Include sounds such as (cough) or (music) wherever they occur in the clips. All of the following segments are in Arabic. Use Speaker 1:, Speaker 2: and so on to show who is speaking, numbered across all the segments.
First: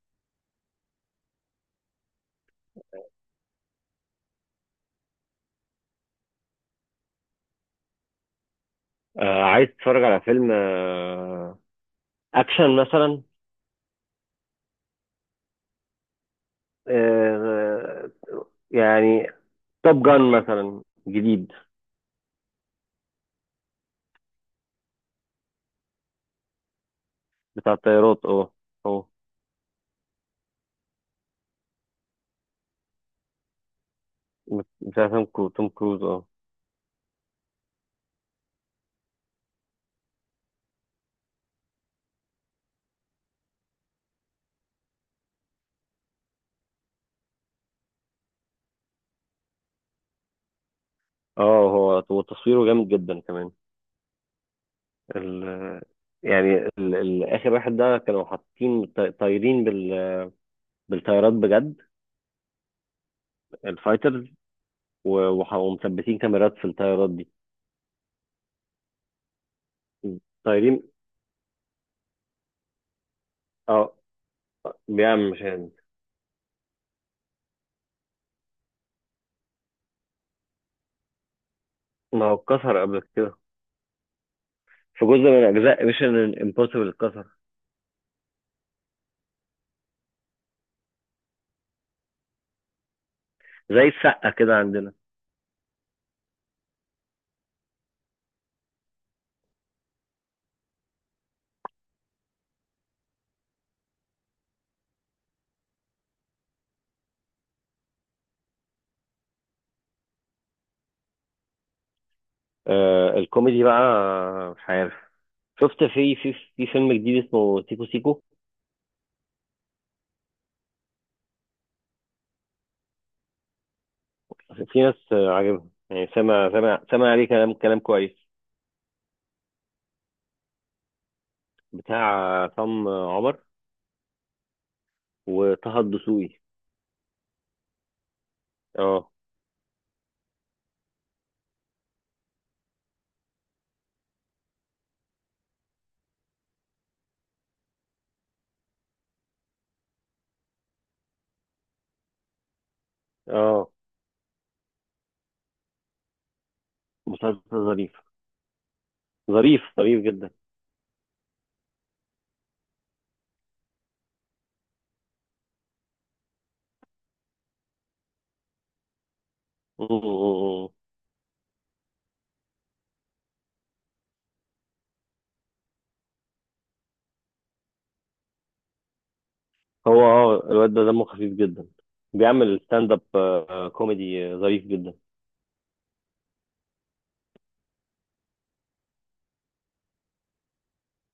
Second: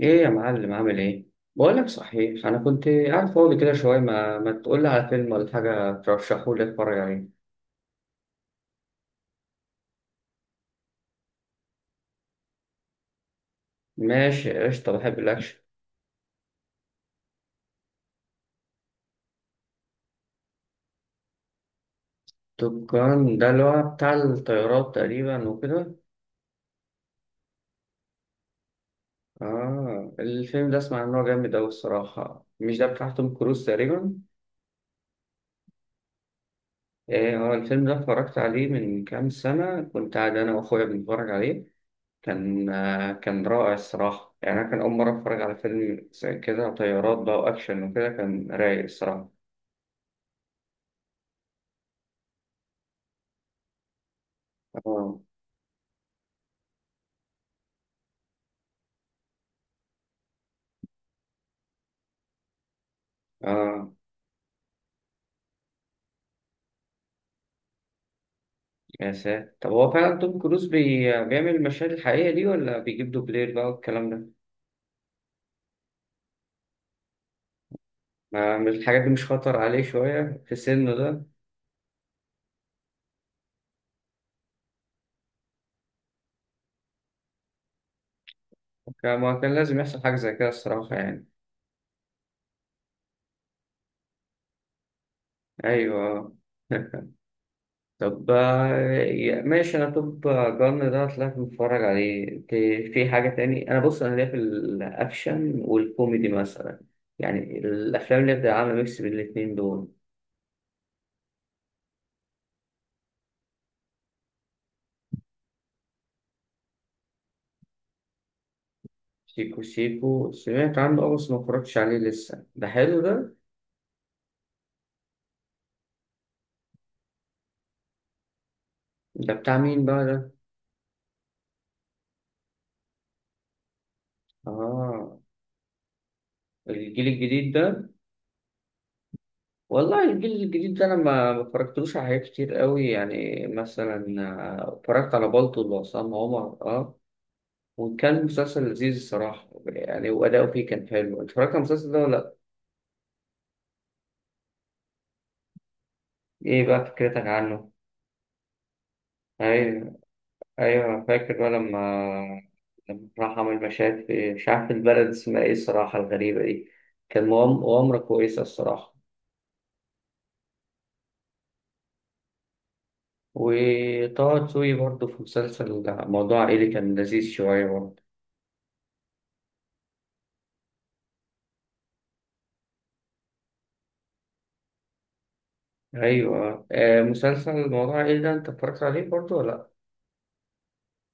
Speaker 1: ايه يا معلم عامل ايه؟ بقول لك صحيح، انا كنت قاعد فاضي كده شويه، ما تقول لي على فيلم ولا حاجه ترشحه لي اتفرج عليه؟
Speaker 2: آه، عايز تتفرج على فيلم اكشن مثلا؟
Speaker 1: ماشي قشطه، بحب الاكشن.
Speaker 2: آه. يعني توب جان مثلا، جديد.
Speaker 1: توب جان ده اللي هو بتاع الطيارات تقريبا وكده.
Speaker 2: بتاع الطيارات، اه. اه.
Speaker 1: اه الفيلم ده اسمع ان هو جامد اوي الصراحه، مش ده بتاع توم كروز تقريبا؟
Speaker 2: بتاع توم كروز، اه.
Speaker 1: ايه هو الفيلم ده اتفرجت عليه من كام سنه، كنت قاعد انا واخويا بنتفرج عليه. كان كان رائع الصراحه، يعني انا كان اول مره اتفرج على فيلم زي كده، طيارات بقى واكشن وكده، كان رايق الصراحه.
Speaker 2: اه. هو تصويره جامد جدا كمان.
Speaker 1: اه.
Speaker 2: ال يعني ال اخر واحد ده كانوا حاطين طايرين بالطيارات بجد.
Speaker 1: اه،
Speaker 2: الفايترز. ومثبتين كاميرات في الطيارات دي.
Speaker 1: يا ساتر، طب هو فعلا توم كروز
Speaker 2: طايرين.
Speaker 1: بيعمل المشاهد الحقيقية دي ولا بيجيب دوبلير بقى
Speaker 2: اه.
Speaker 1: والكلام ده؟
Speaker 2: بيعمل مشاهد.
Speaker 1: ما مش الحاجات دي مش خطر عليه شوية في سنه ده؟
Speaker 2: ما هو اتكسر قبل كده. في جزء من اجزاء ميشن امبوسيبل اتكسر.
Speaker 1: ما كان لازم يحصل حاجة زي كده الصراحة يعني.
Speaker 2: زي السقه كده عندنا.
Speaker 1: أيوه. (laughs) طب ماشي، أنا توب جن ده طلعت متفرج عليه. في حاجة تاني؟ أنا بص، أنا ليا في الأكشن والكوميدي مثلا، يعني الأفلام اللي بتبقى عاملة ميكس بين الاتنين دول.
Speaker 2: آه، الكوميدي بقى. مش عارف. شفت في فيلم جديد اسمه سيكو سيكو.
Speaker 1: شيكو شيكو سمعت عنه اه، بس ما اتفرجتش عليه لسه. ده حلو ده؟
Speaker 2: في ناس، عاجبها. يعني سامع عليه كلام كويس.
Speaker 1: ده بتاع مين بقى ده؟
Speaker 2: بتاع عصام عمر
Speaker 1: اه،
Speaker 2: وطه الدسوقي.
Speaker 1: الجيل الجديد ده.
Speaker 2: اه.
Speaker 1: والله الجيل الجديد ده انا ما اتفرجتلوش على حاجات كتير قوي، يعني مثلا اتفرجت على بالطو وعصام عمر اه، وكان مسلسل لذيذ الصراحة يعني، وأداؤه فيه كان حلو. اتفرجت على المسلسل ده ولا لأ؟
Speaker 2: اه.
Speaker 1: ايه بقى فكرتك
Speaker 2: مسلسل
Speaker 1: عنه؟
Speaker 2: ظريف. ظريف
Speaker 1: ايوه.
Speaker 2: ظريف جدا. (laughs)
Speaker 1: ايوه انا فاكر بقى لما لما راح عمل مشاهد في، مش عارف البلد اسمها ايه الصراحه الغريبه دي، كان مغامره كويسه الصراحه.
Speaker 2: م- م- م. م.
Speaker 1: وطه دسوقي برضه في مسلسل موضوع عائلي، كان لذيذ شويه برضه.
Speaker 2: هو، الواد ده دمه خفيف جدا. بيعمل ستاند اب كوميدي، ظريف جدا.
Speaker 1: ايوه آه، مسلسل موضوع عائلي ده انت اتفرجت عليه برضه ولا؟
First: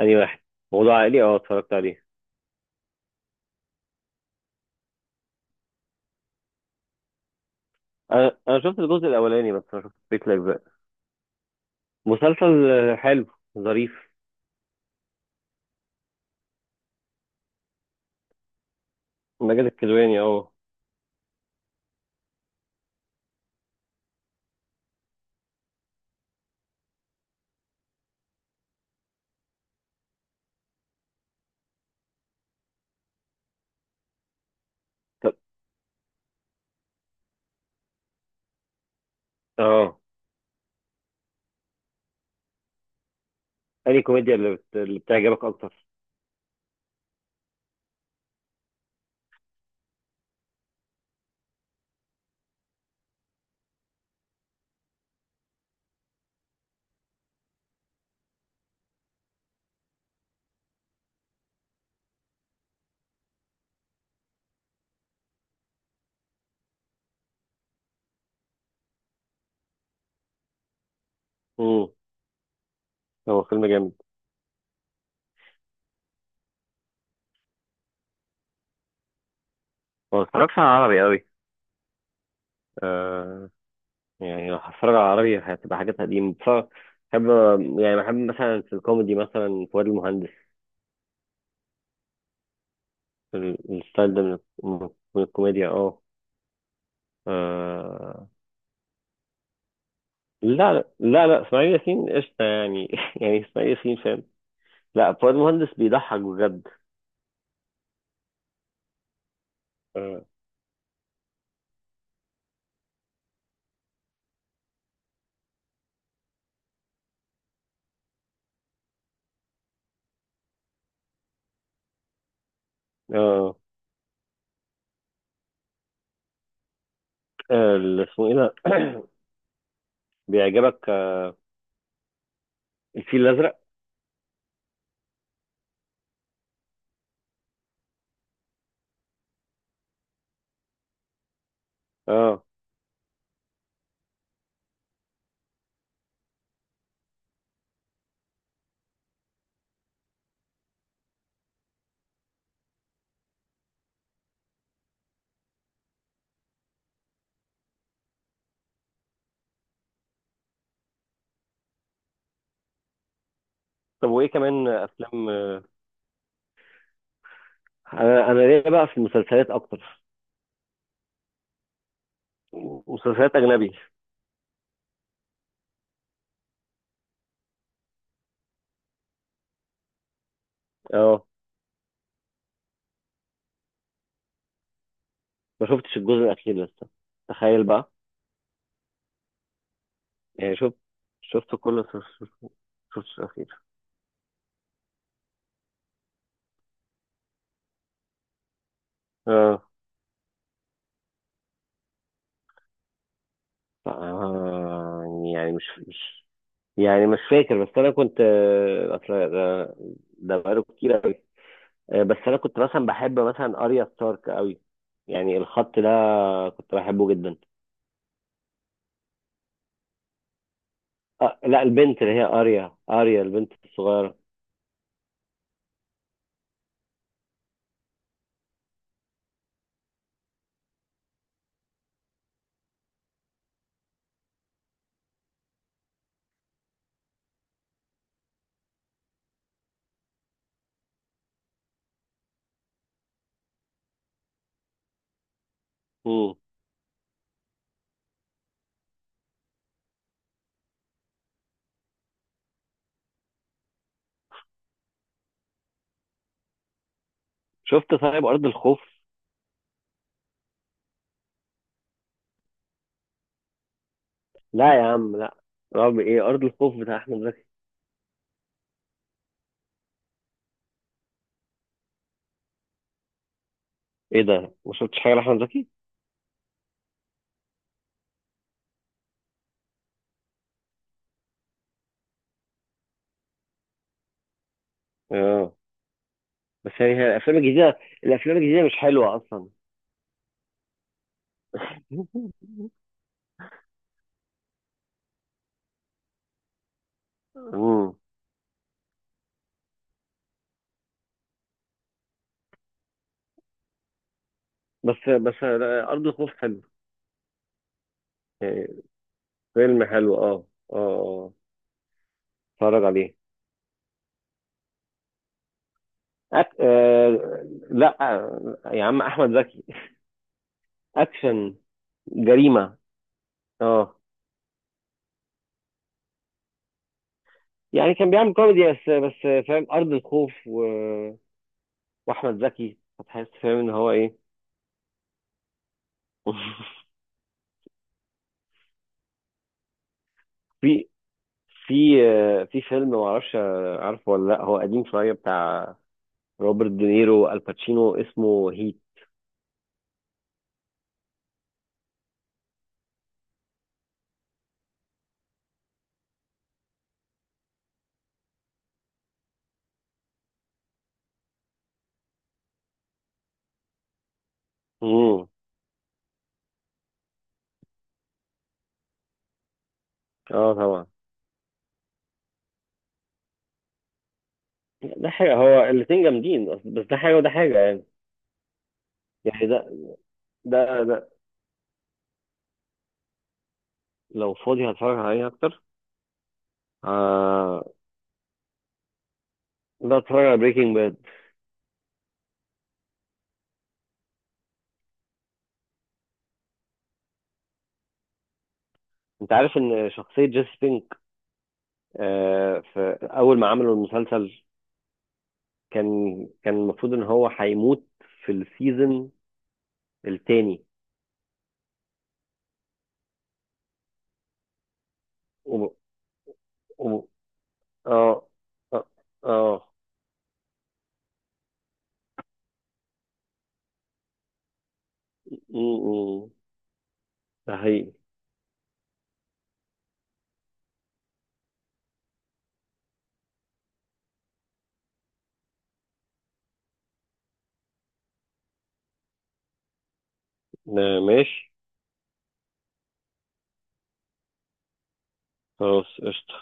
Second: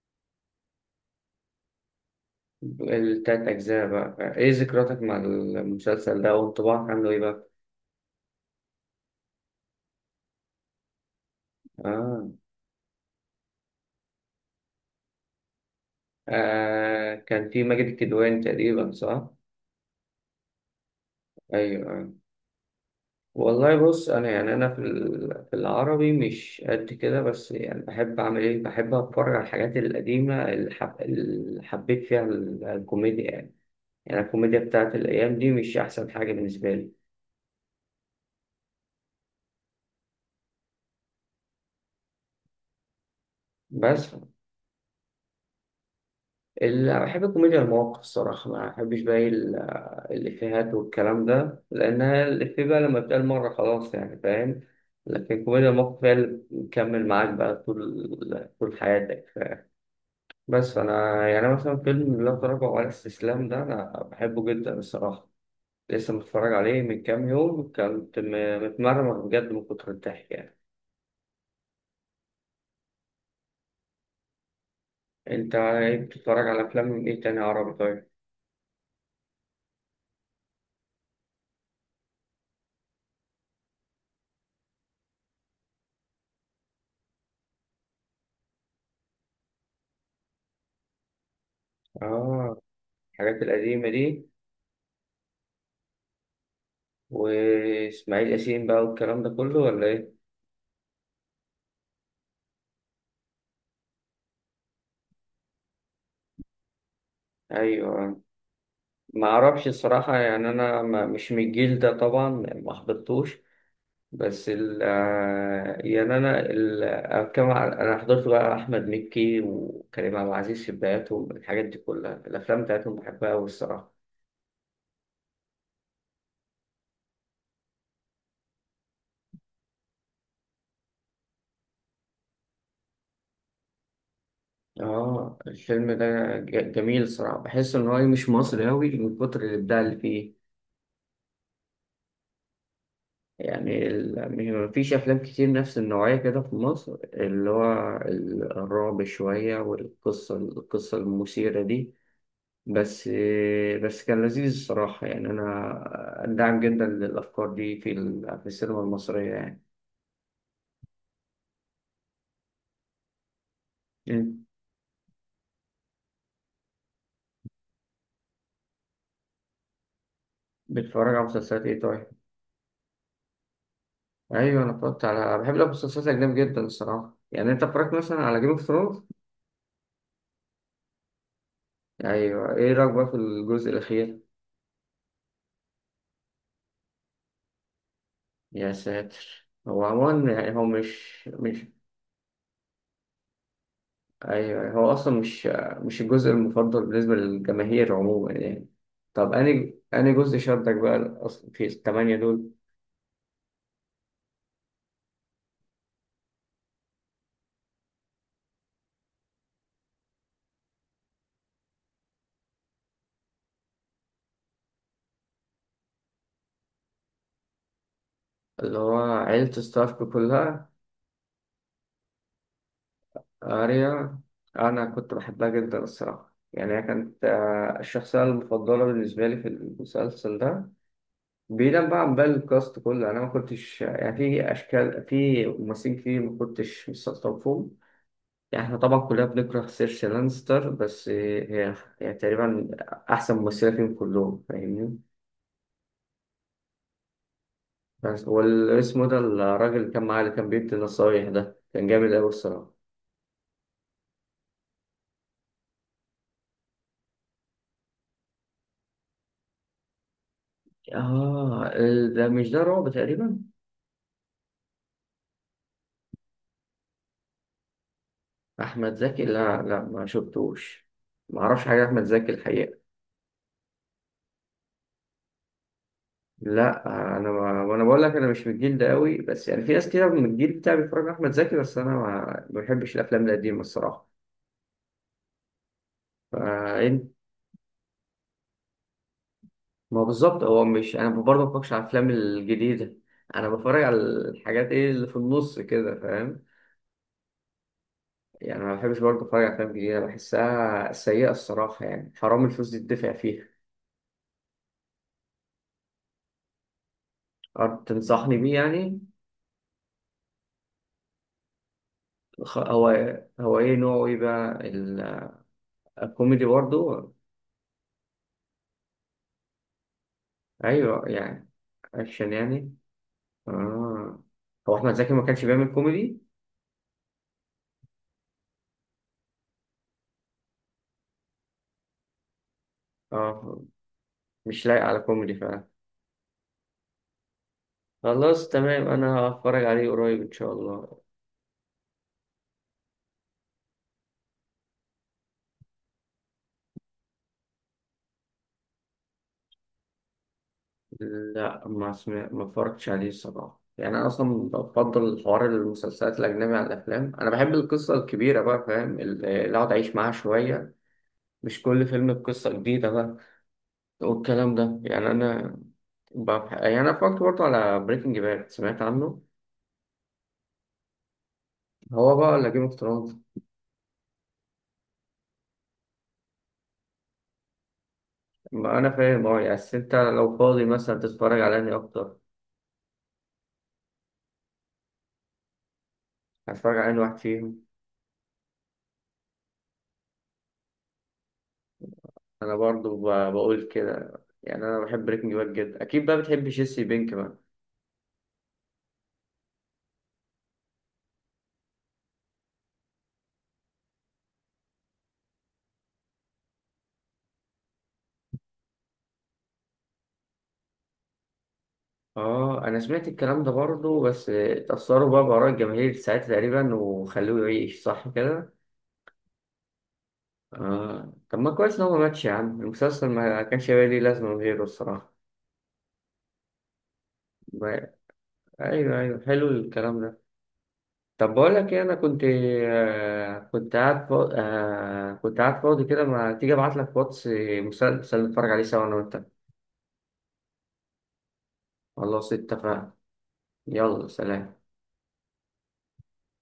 Speaker 2: أنهي واحد؟ موضوع عائلي، اتفرجت عليه.
Speaker 1: لا التلات اجزاء بقى، ايه ذكرياتك مع المسلسل ده وانطباعك عنه ايه بقى؟
Speaker 2: انا شفت الجزء الاولاني، بس ما شفتش بيك لايف بقى.
Speaker 1: آه.
Speaker 2: مسلسل، حلو. ظريف.
Speaker 1: آه كان في ماجد الكدواني تقريبا، صح؟
Speaker 2: ماجد الكدواني، اه.
Speaker 1: ايوه. والله بص انا يعني، انا في في العربي مش قد كده، بس يعني بحب اعمل ايه، بحب اتفرج على الحاجات القديمه اللي حب... اللي حبيت فيها الكوميديا يعني. يعني الكوميديا بتاعت
Speaker 2: طب-
Speaker 1: الايام دي مش احسن حاجه بالنسبه لي.
Speaker 2: اه انهي
Speaker 1: بس
Speaker 2: كوميديا اللي بتعجبك اكتر؟
Speaker 1: اللي بحب الكوميديا المواقف الصراحه، ما بحبش بقى الافيهات والكلام ده، لانها الافيه بقى لما بتقال مره خلاص يعني، فاهم؟ لكن الكوميديا المواقف هي اللي بتكمل معاك بقى طول طول حياتك. بس انا يعني مثلا فيلم لا تراجع ولا استسلام ده انا بحبه جدا الصراحه، لسه متفرج عليه من كام يوم، كنت متمرمر بجد من كتر الضحك يعني.
Speaker 2: امم هو فيلم جامد.
Speaker 1: انت إيه بتتفرج على افلام من ايه تاني عربي طيب؟
Speaker 2: ما بتفرجش على عربي قوي. آه. يعني لو هتفرج على عربي، هتبقى حاجات قديمة بتفرج. بحب. يعني بحب مثلا في الكوميدي مثلا فؤاد المهندس.
Speaker 1: اه الحاجات القديمه
Speaker 2: الستايل ده
Speaker 1: دي،
Speaker 2: من- من الكوميديا، اه.
Speaker 1: واسماعيل
Speaker 2: آه،
Speaker 1: ياسين بقى والكلام ده كله ولا ايه؟
Speaker 2: لا لا لا لا، اسماعيل ياسين قشطة يعني. (laughs) يعني اسماعيل ياسين فاهم. لا، فؤاد مهندس بيضحك بجد.
Speaker 1: ايوه. ما اعرفش الصراحه
Speaker 2: اه.
Speaker 1: يعني، انا ما- مش من الجيل ده طبعا، ما حضرتوش. بس ال يعني أنا أنا حضرت بقى أحمد مكي وكريم عبد العزيز في بداياتهم، الحاجات دي كلها الأفلام بتاعتهم بحبها أوي
Speaker 2: اه.
Speaker 1: الصراحة.
Speaker 2: آه، اللي اسمه ايه ده؟ (coughs) (clears throat) بيعجبك؟ الفيل الازرق.
Speaker 1: آه الفيلم ده جميل الصراحة، بحس إن هو مش مصري أوي من كتر الإبداع اللي فيه.
Speaker 2: اه.
Speaker 1: يعني مفيش أفلام كتير نفس النوعية كده في مصر، اللي هو الرعب شوية، والقصة القصة المثيرة دي. بس. بس كان لذيذ الصراحة يعني، أنا داعم جدا للأفكار دي في في السينما المصرية يعني.
Speaker 2: طب، وايه
Speaker 1: أنت
Speaker 2: كمان افلام؟ انا ليا بقى في المسلسلات اكتر.
Speaker 1: بتتفرج على مسلسلات إيه طيب؟
Speaker 2: مسلسلات اجنبي.
Speaker 1: أيوة أنا اتفرجت على، بحب المسلسلات الأجنبي جدا الصراحة يعني. أنت اتفرجت مثلا على جيم اوف ثرونز؟
Speaker 2: اه.
Speaker 1: أيوة، إيه رأيك بقى في الجزء الأخير؟
Speaker 2: ما شفتش الجزء الاخير لسه. تخيل بقى.
Speaker 1: يا ساتر، هو عموما يعني
Speaker 2: يعني
Speaker 1: هو
Speaker 2: شفت
Speaker 1: مش
Speaker 2: شفت
Speaker 1: مش
Speaker 2: كل شفت شفت الاخير.
Speaker 1: أيوة هو أصلا مش، مش الجزء المفضل بالنسبة للجماهير عموما يعني. طب
Speaker 2: اه.
Speaker 1: أنهي أنهي جزء شدك بقى أصلا في الثمانية دول؟
Speaker 2: آه، يعني مش. يعني مش فاكر، بس انا كنت، اصل، ده بقاله كتير قوي. بس انا كنت مثلا بحب مثلا اريا ستارك قوي. يعني الخط ده كنت بحبه جدا.
Speaker 1: اللي هو عيلة ستارك كلها.
Speaker 2: آه، لا، البنت اللي هي اريا، اريا البنت الصغيره.
Speaker 1: أريا، أنا كنت بحبها جدا الصراحة يعني، هي كانت الشخصية المفضلة بالنسبة لي في المسلسل ده. بعيدا بقى عن باقي الكاست كله، أنا ما كنتش يعني، في أشكال في ممثلين كتير ما كنتش مستلطفهم فيهم. يعني إحنا طبعا كلنا بنكره سيرسي لانستر، بس هي هي تقريبا أحسن ممثلة فيهم كلهم، فاهمني؟
Speaker 2: مم.
Speaker 1: بس والاسم ده الراجل اللي كان معاه اللي كان بيدي النصايح ده كان جامد أوي الصراحة.
Speaker 2: شفت طيب ارض الخوف؟
Speaker 1: اه ده مش ده رعب تقريبا؟
Speaker 2: لا يا عم، لا. رعب ايه، ارض الخوف بتاع احمد زكي.
Speaker 1: احمد زكي، لا لا ما شفتوش، ما اعرفش حاجه احمد زكي الحقيقه.
Speaker 2: ايه ده، ما شفتش حاجه لاحمد زكي؟
Speaker 1: لا، انا ما انا بقول لك، انا مش من الجيل ده قوي، بس يعني في ناس كده من الجيل بتاعي بيتفرجوا على احمد زكي، بس انا ما بحبش الافلام القديمه الصراحه،
Speaker 2: اه. بس يعني، هي
Speaker 1: فإن-
Speaker 2: الافلام الجديده الافلام الجديده مش حلوه اصلا.
Speaker 1: ما هو بالظبط. هو مش انا برضه ما بتفرجش على الافلام
Speaker 2: (laughs)
Speaker 1: الجديده، انا بتفرج على الحاجات ايه اللي في النص كده، فاهم؟
Speaker 2: مم.
Speaker 1: يعني ما بحبش برضه اتفرج على افلام جديده بحسها سيئه الصراحه، يعني حرام الفلوس دي تدفع فيها.
Speaker 2: بس لا، ارض الخوف حلو.
Speaker 1: أه، تنصحني بيه
Speaker 2: يعني
Speaker 1: يعني.
Speaker 2: فيلم حلو، اه. اه، اه. اتفرج
Speaker 1: هو،
Speaker 2: عليه.
Speaker 1: هو ايه نوعه، ايه بقى الكوميدي برضو؟
Speaker 2: لا، يا عم احمد زكي.
Speaker 1: ايوه يعني.
Speaker 2: اكشن.
Speaker 1: اكشن يعني.
Speaker 2: جريمه. اه.
Speaker 1: اه، هو احمد زكي ما كانش بيعمل كوميدي.
Speaker 2: يعني كان بيعمل كوميدي، بس فاهم، ارض الخوف واحمد زكي هتحس فاهم
Speaker 1: اه
Speaker 2: ان هو ايه.
Speaker 1: مش لايق على كوميدي فعلا.
Speaker 2: (laughs)
Speaker 1: خلاص تمام، انا هتفرج عليه قريب ان شاء الله.
Speaker 2: في في فيلم ما اعرفش عارفه ولا لا، هو قديم شويه، بتاع روبرت دينيرو الباتشينو، اسمه هيت.
Speaker 1: لا ما اتفرجتش عليه الصراحه يعني، انا اصلا بفضل حوار المسلسلات الاجنبي عن الافلام، انا بحب القصه الكبيره بقى فاهم، اللي اقعد اعيش معاها شويه، مش كل فيلم بقصه جديده بقى والكلام ده يعني.
Speaker 2: امم.
Speaker 1: انا يعني انا فكرت برضه على بريكنج باد، سمعت عنه؟
Speaker 2: اه، طبعا.
Speaker 1: هو بقى ولا جيم اوف ثرونز؟
Speaker 2: ده حاجه، هو الاتنين جامدين، بس ده حاجه وده حاجه يعني.
Speaker 1: ما انا فاهم اه
Speaker 2: يعني
Speaker 1: يعني، بس انت لو فاضي مثلا
Speaker 2: ده
Speaker 1: تتفرج على انهي اكتر،
Speaker 2: لو فاضي هتفرج عليه اكتر.
Speaker 1: هتتفرج على انهي واحد فيهم؟
Speaker 2: آه. لا، اتفرج على بريكنج باد.
Speaker 1: انا برضه بقول كده، يعني انا بحب بريكنج باد جدا، اكيد بقى بتحب جيسي بينك بقى.
Speaker 2: انت عارف ان شخصية جيسي بينك؟ آه، في اول ما عملوا المسلسل، كان كان المفروض ان هو هيموت في السيزون التاني.
Speaker 1: اه انا سمعت الكلام ده برضه، بس اتأثروا بقى بآراء
Speaker 2: وب...
Speaker 1: الجماهير ساعتها تقريبا
Speaker 2: وب...
Speaker 1: وخلوه يعيش، صح
Speaker 2: اه،
Speaker 1: كده؟
Speaker 2: اه، اه.
Speaker 1: اه طب ما كويس ان هو ما ماتش يا عم، المسلسل ما كانش هيبقى ليه لازمة من غيره الصراحة.
Speaker 2: م- م. ده حقيقي.
Speaker 1: ايوه ايوه حلو الكلام ده. طب بقول لك ايه، انا كنت آه كنت قاعد فاضي، كده، ما تيجي ابعت لك واتس مسلسل نتفرج عليه سوا انا وانت.
Speaker 2: ماشي.
Speaker 1: خلاص اتفقنا. يلا سلام.
Speaker 2: خلاص، قشطة.